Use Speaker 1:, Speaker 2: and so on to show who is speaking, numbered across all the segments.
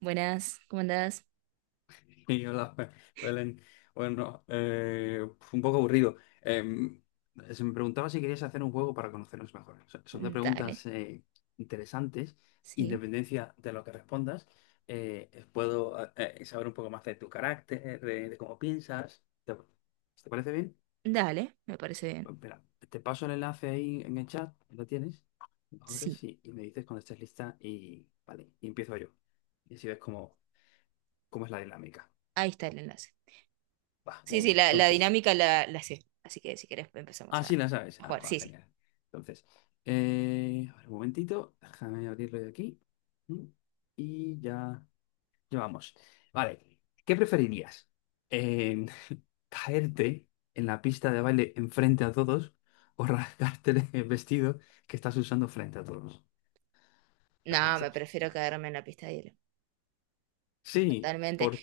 Speaker 1: Buenas, ¿cómo andás?
Speaker 2: Hola, Belén. Bueno, fue un poco aburrido. Se me preguntaba si querías hacer un juego para conocernos mejor. O sea, son de
Speaker 1: Dale,
Speaker 2: preguntas interesantes.
Speaker 1: sí.
Speaker 2: Independencia de lo que respondas, puedo saber un poco más de tu carácter, de cómo piensas. ¿Te parece bien?
Speaker 1: Dale, me parece bien.
Speaker 2: Pues espera, te paso el enlace ahí en el chat. ¿Lo tienes? Lo
Speaker 1: Sí,
Speaker 2: abres y me dices cuando estés lista y, vale, y empiezo yo. Y así ves cómo es la dinámica.
Speaker 1: ahí está el enlace.
Speaker 2: Va,
Speaker 1: Sí,
Speaker 2: muy
Speaker 1: sí,
Speaker 2: bien.
Speaker 1: la
Speaker 2: Entonces.
Speaker 1: dinámica la sé. Así que si querés empezamos
Speaker 2: Ah,
Speaker 1: a,
Speaker 2: sí, la sabes.
Speaker 1: a
Speaker 2: Ah,
Speaker 1: jugar.
Speaker 2: va,
Speaker 1: Sí, sí.
Speaker 2: genial. Entonces, a ver, un momentito, déjame abrirlo de aquí. Mm, Y ya, ya vamos. Vale, ¿qué preferirías? Eh, ¿caerte en la pista de baile enfrente a todos o rasgarte el vestido que estás usando frente a todos? De
Speaker 1: No,
Speaker 2: las
Speaker 1: me
Speaker 2: dos.
Speaker 1: prefiero quedarme en la pista de hielo.
Speaker 2: Sí,
Speaker 1: Totalmente.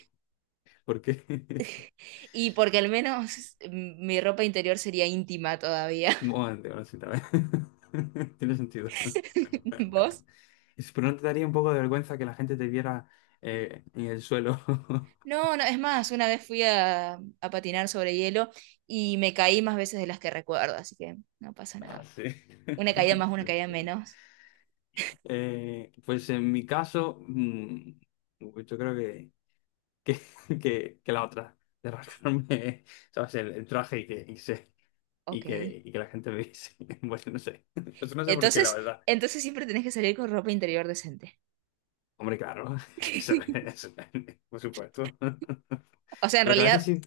Speaker 2: ¿por qué?
Speaker 1: Y porque al menos mi ropa interior sería íntima todavía.
Speaker 2: Bueno, ahora sí, tal vez. Tiene sentido.
Speaker 1: ¿Vos?
Speaker 2: Pero no te daría un poco de vergüenza que la gente te viera en el suelo.
Speaker 1: No, no, es más, una vez fui a patinar sobre hielo y me caí más veces de las que recuerdo, así que no pasa
Speaker 2: Ah,
Speaker 1: nada.
Speaker 2: sí.
Speaker 1: Una caída más, una caída menos.
Speaker 2: Pues en mi caso, pues yo creo que, que la otra, de rascarme, ¿sabes? El traje y
Speaker 1: Ok.
Speaker 2: y que la gente me viese. Bueno, no sé. Eso no sé por qué, la
Speaker 1: Entonces,
Speaker 2: verdad.
Speaker 1: entonces siempre tenés que salir con ropa interior decente.
Speaker 2: Hombre, claro, eso, por supuesto.
Speaker 1: O sea, en
Speaker 2: Lo que a veces
Speaker 1: realidad,
Speaker 2: sí.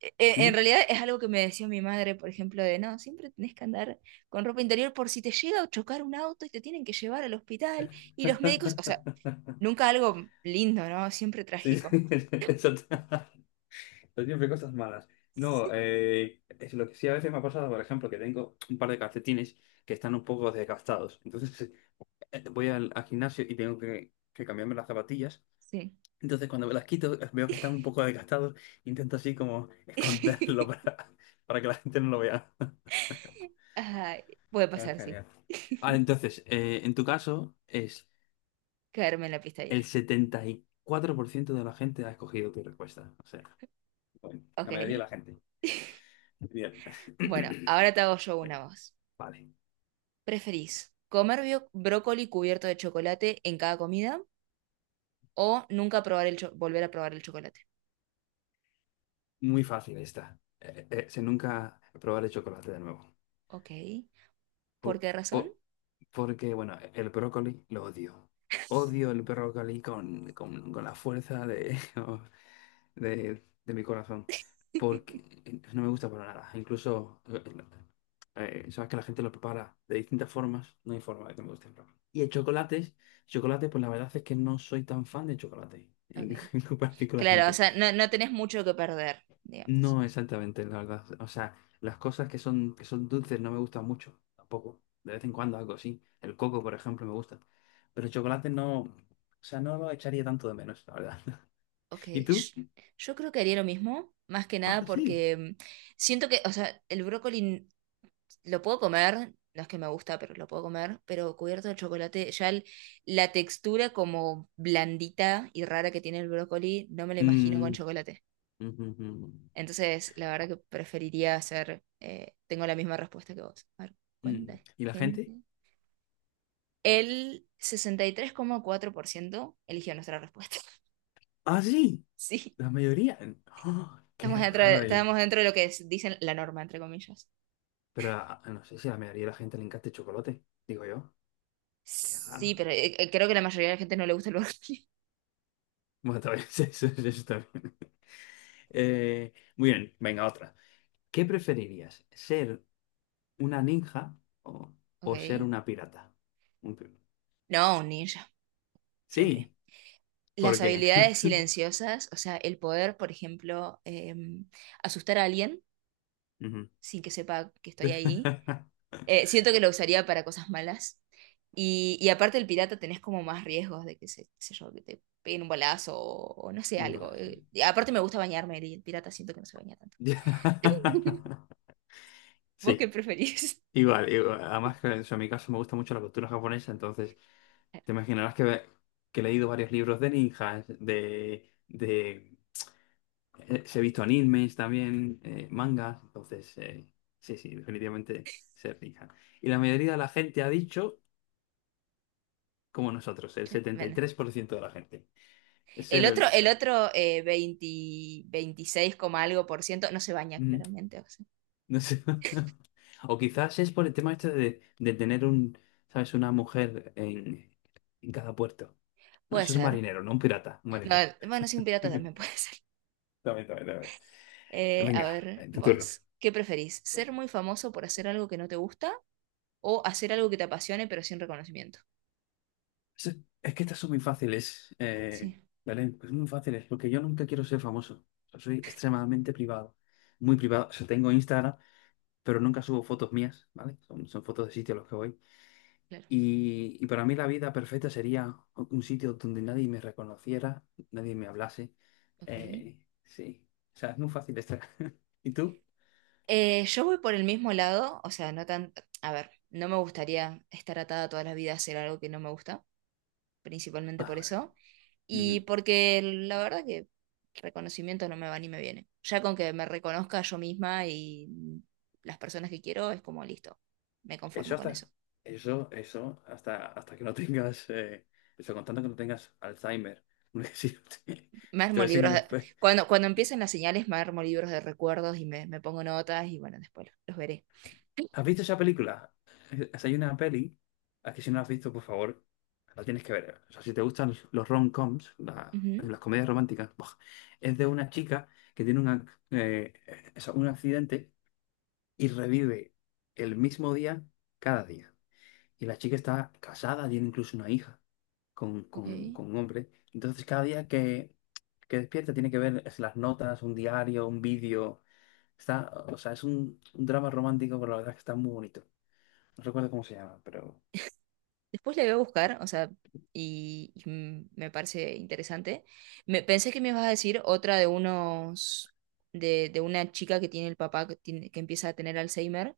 Speaker 1: e- e-
Speaker 2: ¿Mm?
Speaker 1: en realidad es algo que me decía mi madre, por ejemplo, de no, siempre tenés que andar con ropa interior por si te llega a chocar un auto y te tienen que llevar al hospital y los médicos, o sea, nunca algo lindo, ¿no? Siempre
Speaker 2: Sí, sí,
Speaker 1: trágico.
Speaker 2: eso t- pero siempre cosas malas. No, es lo que sí a veces me ha pasado, por ejemplo, que tengo un par de calcetines que están un poco desgastados. Entonces voy al gimnasio y tengo que cambiarme las zapatillas.
Speaker 1: Sí.
Speaker 2: Entonces cuando me las quito veo que están un poco desgastados. Intento así como esconderlo para que la gente no lo vea.
Speaker 1: Ay, puede
Speaker 2: Ah,
Speaker 1: pasar, sí.
Speaker 2: genial. Vale, entonces, en tu caso es
Speaker 1: Caerme en la pista de hielo.
Speaker 2: el 74% de la gente ha escogido tu respuesta. Bueno, la mayoría de
Speaker 1: Ok.
Speaker 2: la gente. Bien.
Speaker 1: Bueno, ahora te hago yo una voz.
Speaker 2: Vale.
Speaker 1: ¿Preferís comer brócoli cubierto de chocolate en cada comida? O nunca probar volver a probar el chocolate.
Speaker 2: Muy fácil esta. Si nunca probar el chocolate de nuevo.
Speaker 1: Ok. ¿Por
Speaker 2: Po-
Speaker 1: qué razón?
Speaker 2: po- porque, bueno, el brócoli lo odio. Odio el brócoli con la fuerza de... de mi corazón, porque no me gusta para nada. Incluso, sabes que la gente lo prepara de distintas formas, no hay forma de que me guste. Chocolate, pues la verdad es que no soy tan fan de chocolate,
Speaker 1: Ok.
Speaker 2: en comparación con la
Speaker 1: Claro, o
Speaker 2: gente.
Speaker 1: sea, no, no tenés mucho que perder, digamos.
Speaker 2: No exactamente, la verdad. O sea, las cosas que son dulces no me gustan mucho, tampoco. De vez en cuando algo así. El coco, por ejemplo, me gusta. Pero el chocolate no, o sea, no lo echaría tanto de menos, la verdad.
Speaker 1: Ok.
Speaker 2: ¿Y tú?
Speaker 1: Yo creo que haría lo mismo, más que
Speaker 2: Ah,
Speaker 1: nada
Speaker 2: sí.
Speaker 1: porque siento que, o sea, el brócoli lo puedo comer, no es que me gusta, pero lo puedo comer, pero cubierto de chocolate, ya la textura como blandita y rara que tiene el brócoli, no me la imagino con
Speaker 2: Mm,
Speaker 1: chocolate.
Speaker 2: ujú, ujú.
Speaker 1: Entonces, la verdad que preferiría hacer, tengo la misma respuesta que vos. A ver,
Speaker 2: Mm.
Speaker 1: ¿cuánta
Speaker 2: ¿Y la gente?
Speaker 1: gente? El 63,4% eligió nuestra respuesta.
Speaker 2: Ah, sí,
Speaker 1: Sí,
Speaker 2: la mayoría. ¡Ah!
Speaker 1: estamos
Speaker 2: Qué
Speaker 1: dentro de,
Speaker 2: raro.
Speaker 1: estamos dentro de lo que dicen la norma, entre comillas.
Speaker 2: Pero ah, no sé si a la mayoría de la gente le encanta el chocolate, digo yo. Qué
Speaker 1: Sí,
Speaker 2: raro.
Speaker 1: pero creo que la mayoría de la gente no le gusta el brócoli.
Speaker 2: Bueno, también eso también. Muy bien, venga, otra. ¿Qué preferirías? ¿Ser una ninja o,
Speaker 1: Ok.
Speaker 2: o ser una pirata? Un pi-
Speaker 1: No, un ninja, siempre.
Speaker 2: Sí,
Speaker 1: Las
Speaker 2: ¿por qué?
Speaker 1: habilidades silenciosas, o sea, el poder, por ejemplo, asustar a alguien
Speaker 2: Ujú.
Speaker 1: sin que sepa que estoy ahí. Siento que lo usaría para cosas malas. Y aparte el pirata tenés como más riesgos de que se, qué sé yo, que te peguen un balazo o no sé,
Speaker 2: Va,
Speaker 1: algo.
Speaker 2: sí.
Speaker 1: Y aparte me gusta bañarme y el pirata siento que no se baña tanto. ¿Vos qué
Speaker 2: Sí.
Speaker 1: preferís?
Speaker 2: Igual, igual. Además, que, o sea, en mi caso me gusta mucho la cultura japonesa, entonces te imaginarás que he leído varios libros de ninjas, de he visto animes también, mangas, entonces sí, sí, definitivamente ser ninja. Y la mayoría de la gente ha dicho, como nosotros, el setenta y
Speaker 1: Bueno.
Speaker 2: tres por ciento de la gente,
Speaker 1: El
Speaker 2: ser un
Speaker 1: otro, el
Speaker 2: ninja.
Speaker 1: otro 20 26, coma algo por ciento no se baña
Speaker 2: Mm,
Speaker 1: claramente. O sea,
Speaker 2: no sé. O quizás es por el tema este de tener un. ¿Sabes? Una mujer en cada puerto. No,
Speaker 1: puede
Speaker 2: eso es un
Speaker 1: ser.
Speaker 2: marinero, no un pirata, un
Speaker 1: No,
Speaker 2: marinero.
Speaker 1: bueno, sí, un pirata también puede ser.
Speaker 2: También, también, también.
Speaker 1: A
Speaker 2: Venga,
Speaker 1: ver,
Speaker 2: tu turno.
Speaker 1: vos, ¿qué preferís? ¿Ser muy famoso por hacer algo que no te gusta o hacer algo que te apasione pero sin reconocimiento?
Speaker 2: Es, es que estas son muy fáciles,
Speaker 1: Sí,
Speaker 2: Belén, pues muy fáciles, porque yo nunca quiero ser famoso. O sea, soy extremadamente privado, muy privado. O sea, tengo Instagram, pero nunca subo fotos mías, ¿vale? Son fotos de sitios a los que voy.
Speaker 1: claro.
Speaker 2: Y para mí la vida perfecta sería un sitio donde nadie me reconociera, nadie me hablase.
Speaker 1: Ok.
Speaker 2: Sí, o sea, es muy fácil estar. ¿Y tú?
Speaker 1: Yo voy por el mismo lado, o sea, no tan... A ver, no me gustaría estar atada toda la vida a hacer algo que no me gusta, principalmente
Speaker 2: Ah,
Speaker 1: por
Speaker 2: vale.
Speaker 1: eso. Y
Speaker 2: Ujú.
Speaker 1: porque la verdad que reconocimiento no me va ni me viene. Ya con que me reconozca yo misma y las personas que quiero, es como listo. Me
Speaker 2: Eso
Speaker 1: conformo con eso.
Speaker 2: hasta, hasta que no tengas, eso contando que no tengas Alzheimer. Porque si no
Speaker 1: Me
Speaker 2: te
Speaker 1: armo
Speaker 2: ves en
Speaker 1: libros
Speaker 2: el
Speaker 1: de-
Speaker 2: espejo.
Speaker 1: Cuando empiecen las señales, me armo libros de recuerdos y me pongo notas y bueno, después los veré.
Speaker 2: ¿Has visto esa película? Hay una peli, a que si no la has visto, por favor, la tienes que ver. O sea, si te gustan los rom-coms,
Speaker 1: Ujú,
Speaker 2: las comedias románticas, ¡buah! Es de una chica que tiene eso, un accidente y revive el mismo día cada día. Y la chica está casada, tiene incluso una hija con un hombre. Entonces, cada día que despierta tiene que ver es las notas, un diario, un vídeo. O sea, es un drama romántico, pero la verdad es que está muy bonito. No recuerdo cómo se llama, pero...
Speaker 1: Ok. Después le voy a buscar, o sea, me parece interesante. Pensé que me ibas a decir otra de una chica que tiene el papá que empieza a tener Alzheimer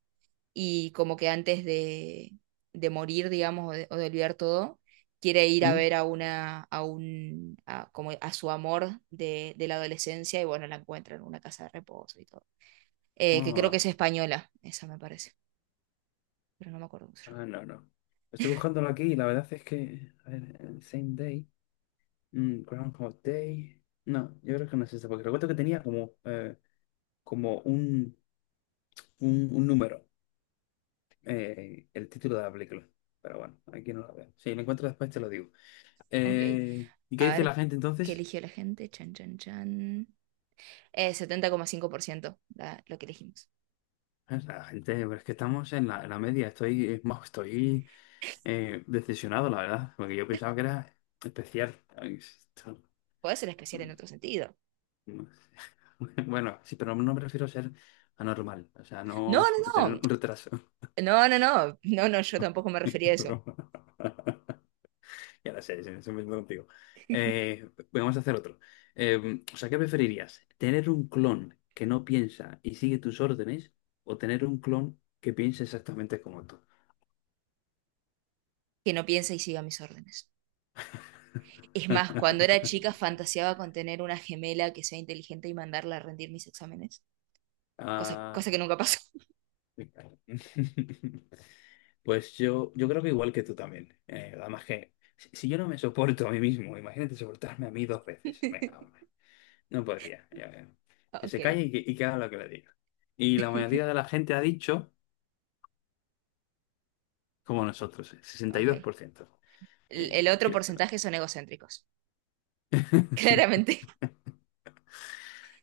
Speaker 1: y como que antes de morir, digamos, o de olvidar todo, quiere ir a
Speaker 2: ¿Mm?
Speaker 1: ver a una, a un, a, como a su amor de la adolescencia y bueno, la encuentra en una casa de reposo y todo. Que creo que
Speaker 2: Ah,
Speaker 1: es española, esa me parece, pero no me acuerdo cómo se llama.
Speaker 2: ah, no, no. Estoy buscándolo aquí y la verdad es que... A ver, el Same Day. Mm, Groundhog Day. No, yo creo que no es este, porque recuerdo que tenía como, como un, un número. El título de la película. Pero bueno, aquí no la veo. Si lo encuentro después te lo digo.
Speaker 1: Ok.
Speaker 2: ¿Y qué
Speaker 1: A
Speaker 2: dice la
Speaker 1: ver,
Speaker 2: gente
Speaker 1: ¿qué
Speaker 2: entonces?
Speaker 1: eligió la gente? Chan, chan, chan. Setenta coma cinco por ciento lo que elegimos.
Speaker 2: La gente, pero es que estamos en en la media. Estoy, es más, estoy decepcionado, la verdad, porque yo pensaba que era especial.
Speaker 1: Puede ser especial en otro sentido.
Speaker 2: No sé. Bueno, sí, pero no me refiero a ser anormal, o sea,
Speaker 1: No,
Speaker 2: no
Speaker 1: no,
Speaker 2: tener
Speaker 1: no.
Speaker 2: un retraso.
Speaker 1: No, no, no. No, no, yo tampoco me refería a
Speaker 2: Es
Speaker 1: eso.
Speaker 2: broma. Ya lo sé, sí, estoy metiendo contigo. Vamos a hacer otro. O sea, ¿qué preferirías? ¿Tener un clon que no piensa y sigue tus órdenes o tener un clon que piensa exactamente como tú?
Speaker 1: Que no piensa y siga mis órdenes. Es más, cuando era chica fantaseaba con tener una gemela que sea inteligente y mandarla a rendir mis exámenes. Cosa,
Speaker 2: Ah,
Speaker 1: cosa que nunca pasó.
Speaker 2: me cago. Pues yo creo que igual que tú también. Además que si yo no me soporto a mí mismo, imagínate soportarme a mí dos veces. Venga, hombre. No podría. Ya veo. Que se
Speaker 1: Ok.
Speaker 2: calle y y que haga lo que le diga. Y la mayoría de la gente ha dicho como nosotros,
Speaker 1: Ok.
Speaker 2: 62%.
Speaker 1: El otro
Speaker 2: Así está.
Speaker 1: porcentaje son egocéntricos. Claramente.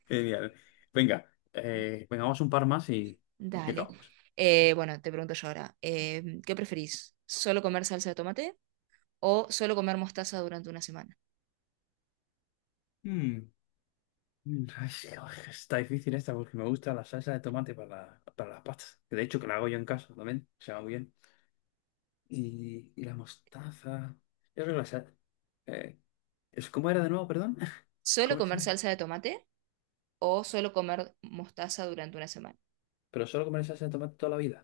Speaker 2: Genial. Venga, venga, vamos un par más y
Speaker 1: Dale.
Speaker 2: acabamos.
Speaker 1: Bueno, te pregunto yo ahora, ¿qué preferís? ¿Solo comer salsa de tomate o solo comer mostaza durante una semana?
Speaker 2: Mm, ay, sí, oj, está difícil esta porque me gusta la salsa de tomate para las pastas. Que de hecho que la hago yo en casa también, se va muy bien. Y la mostaza. Yo creo que eh, ¿cómo era de nuevo, perdón?
Speaker 1: ¿Solo
Speaker 2: ¿Cómo era esa?
Speaker 1: comer salsa de tomate o solo comer mostaza durante una semana?
Speaker 2: ¿Pero solo comer salsa de tomate toda la vida?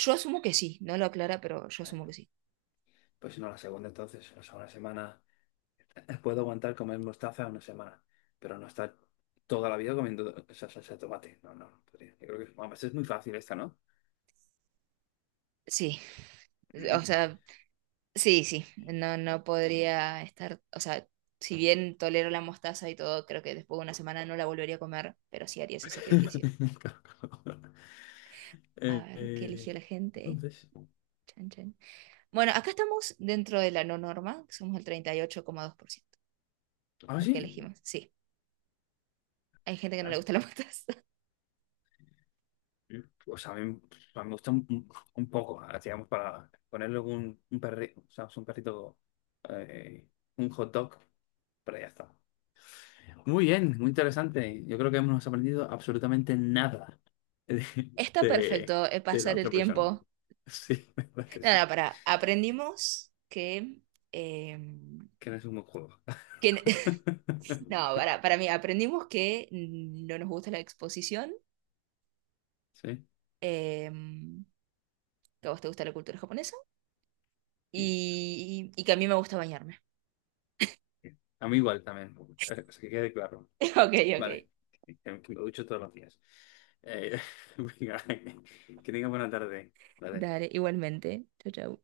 Speaker 1: Yo asumo que sí, no lo aclara, pero yo
Speaker 2: Ay,
Speaker 1: asumo que sí.
Speaker 2: Pues si no, la segunda entonces, o sea, una semana. Puedo aguantar comer mostaza una semana, pero no estar toda la vida comiendo esa salsa de tomate. No, no, no podría. Yo creo que además, es muy fácil esta, ¿no?
Speaker 1: Sí, o
Speaker 2: Mm.
Speaker 1: sea, sí, sí, no, no podría estar, o sea, si bien tolero la mostaza y todo, creo que después de una semana no la volvería a comer, pero sí haría ese sacrificio. A
Speaker 2: Eh,
Speaker 1: ver, ¿qué eligió
Speaker 2: eh,
Speaker 1: la gente?
Speaker 2: entonces,
Speaker 1: Chan, chan. Bueno, acá estamos dentro de la no norma, que somos el 38,2%
Speaker 2: ah,
Speaker 1: los que
Speaker 2: sí.
Speaker 1: elegimos. Sí, hay gente que no le
Speaker 2: Ah,
Speaker 1: gusta la mostaza.
Speaker 2: mm. Pues a mí me gusta un poco, ah, digamos, para ponerle un perrito, o sea, un perrito, eh, un hot dog, pero ya está. Muy bien, muy interesante. Yo creo que hemos aprendido absolutamente nada de,
Speaker 1: Está
Speaker 2: de-
Speaker 1: perfecto
Speaker 2: de la
Speaker 1: pasar el
Speaker 2: otra persona.
Speaker 1: tiempo.
Speaker 2: Sí, la verdad que sí.
Speaker 1: Nada, aprendimos que. eh,
Speaker 2: Que no es un buen juego.
Speaker 1: que no, para mí, aprendimos que no nos gusta la exposición,
Speaker 2: Sí,
Speaker 1: que a vos te gusta la cultura japonesa
Speaker 2: y ya está.
Speaker 1: y que a mí me gusta bañarme.
Speaker 2: A mí igual también. Así que quede claro.
Speaker 1: Ok, ok.
Speaker 2: Vale. Que me ducho todos los días. Eh, venga, que tenga buena tarde. Vale.
Speaker 1: Dale, igualmente. Chau, chau.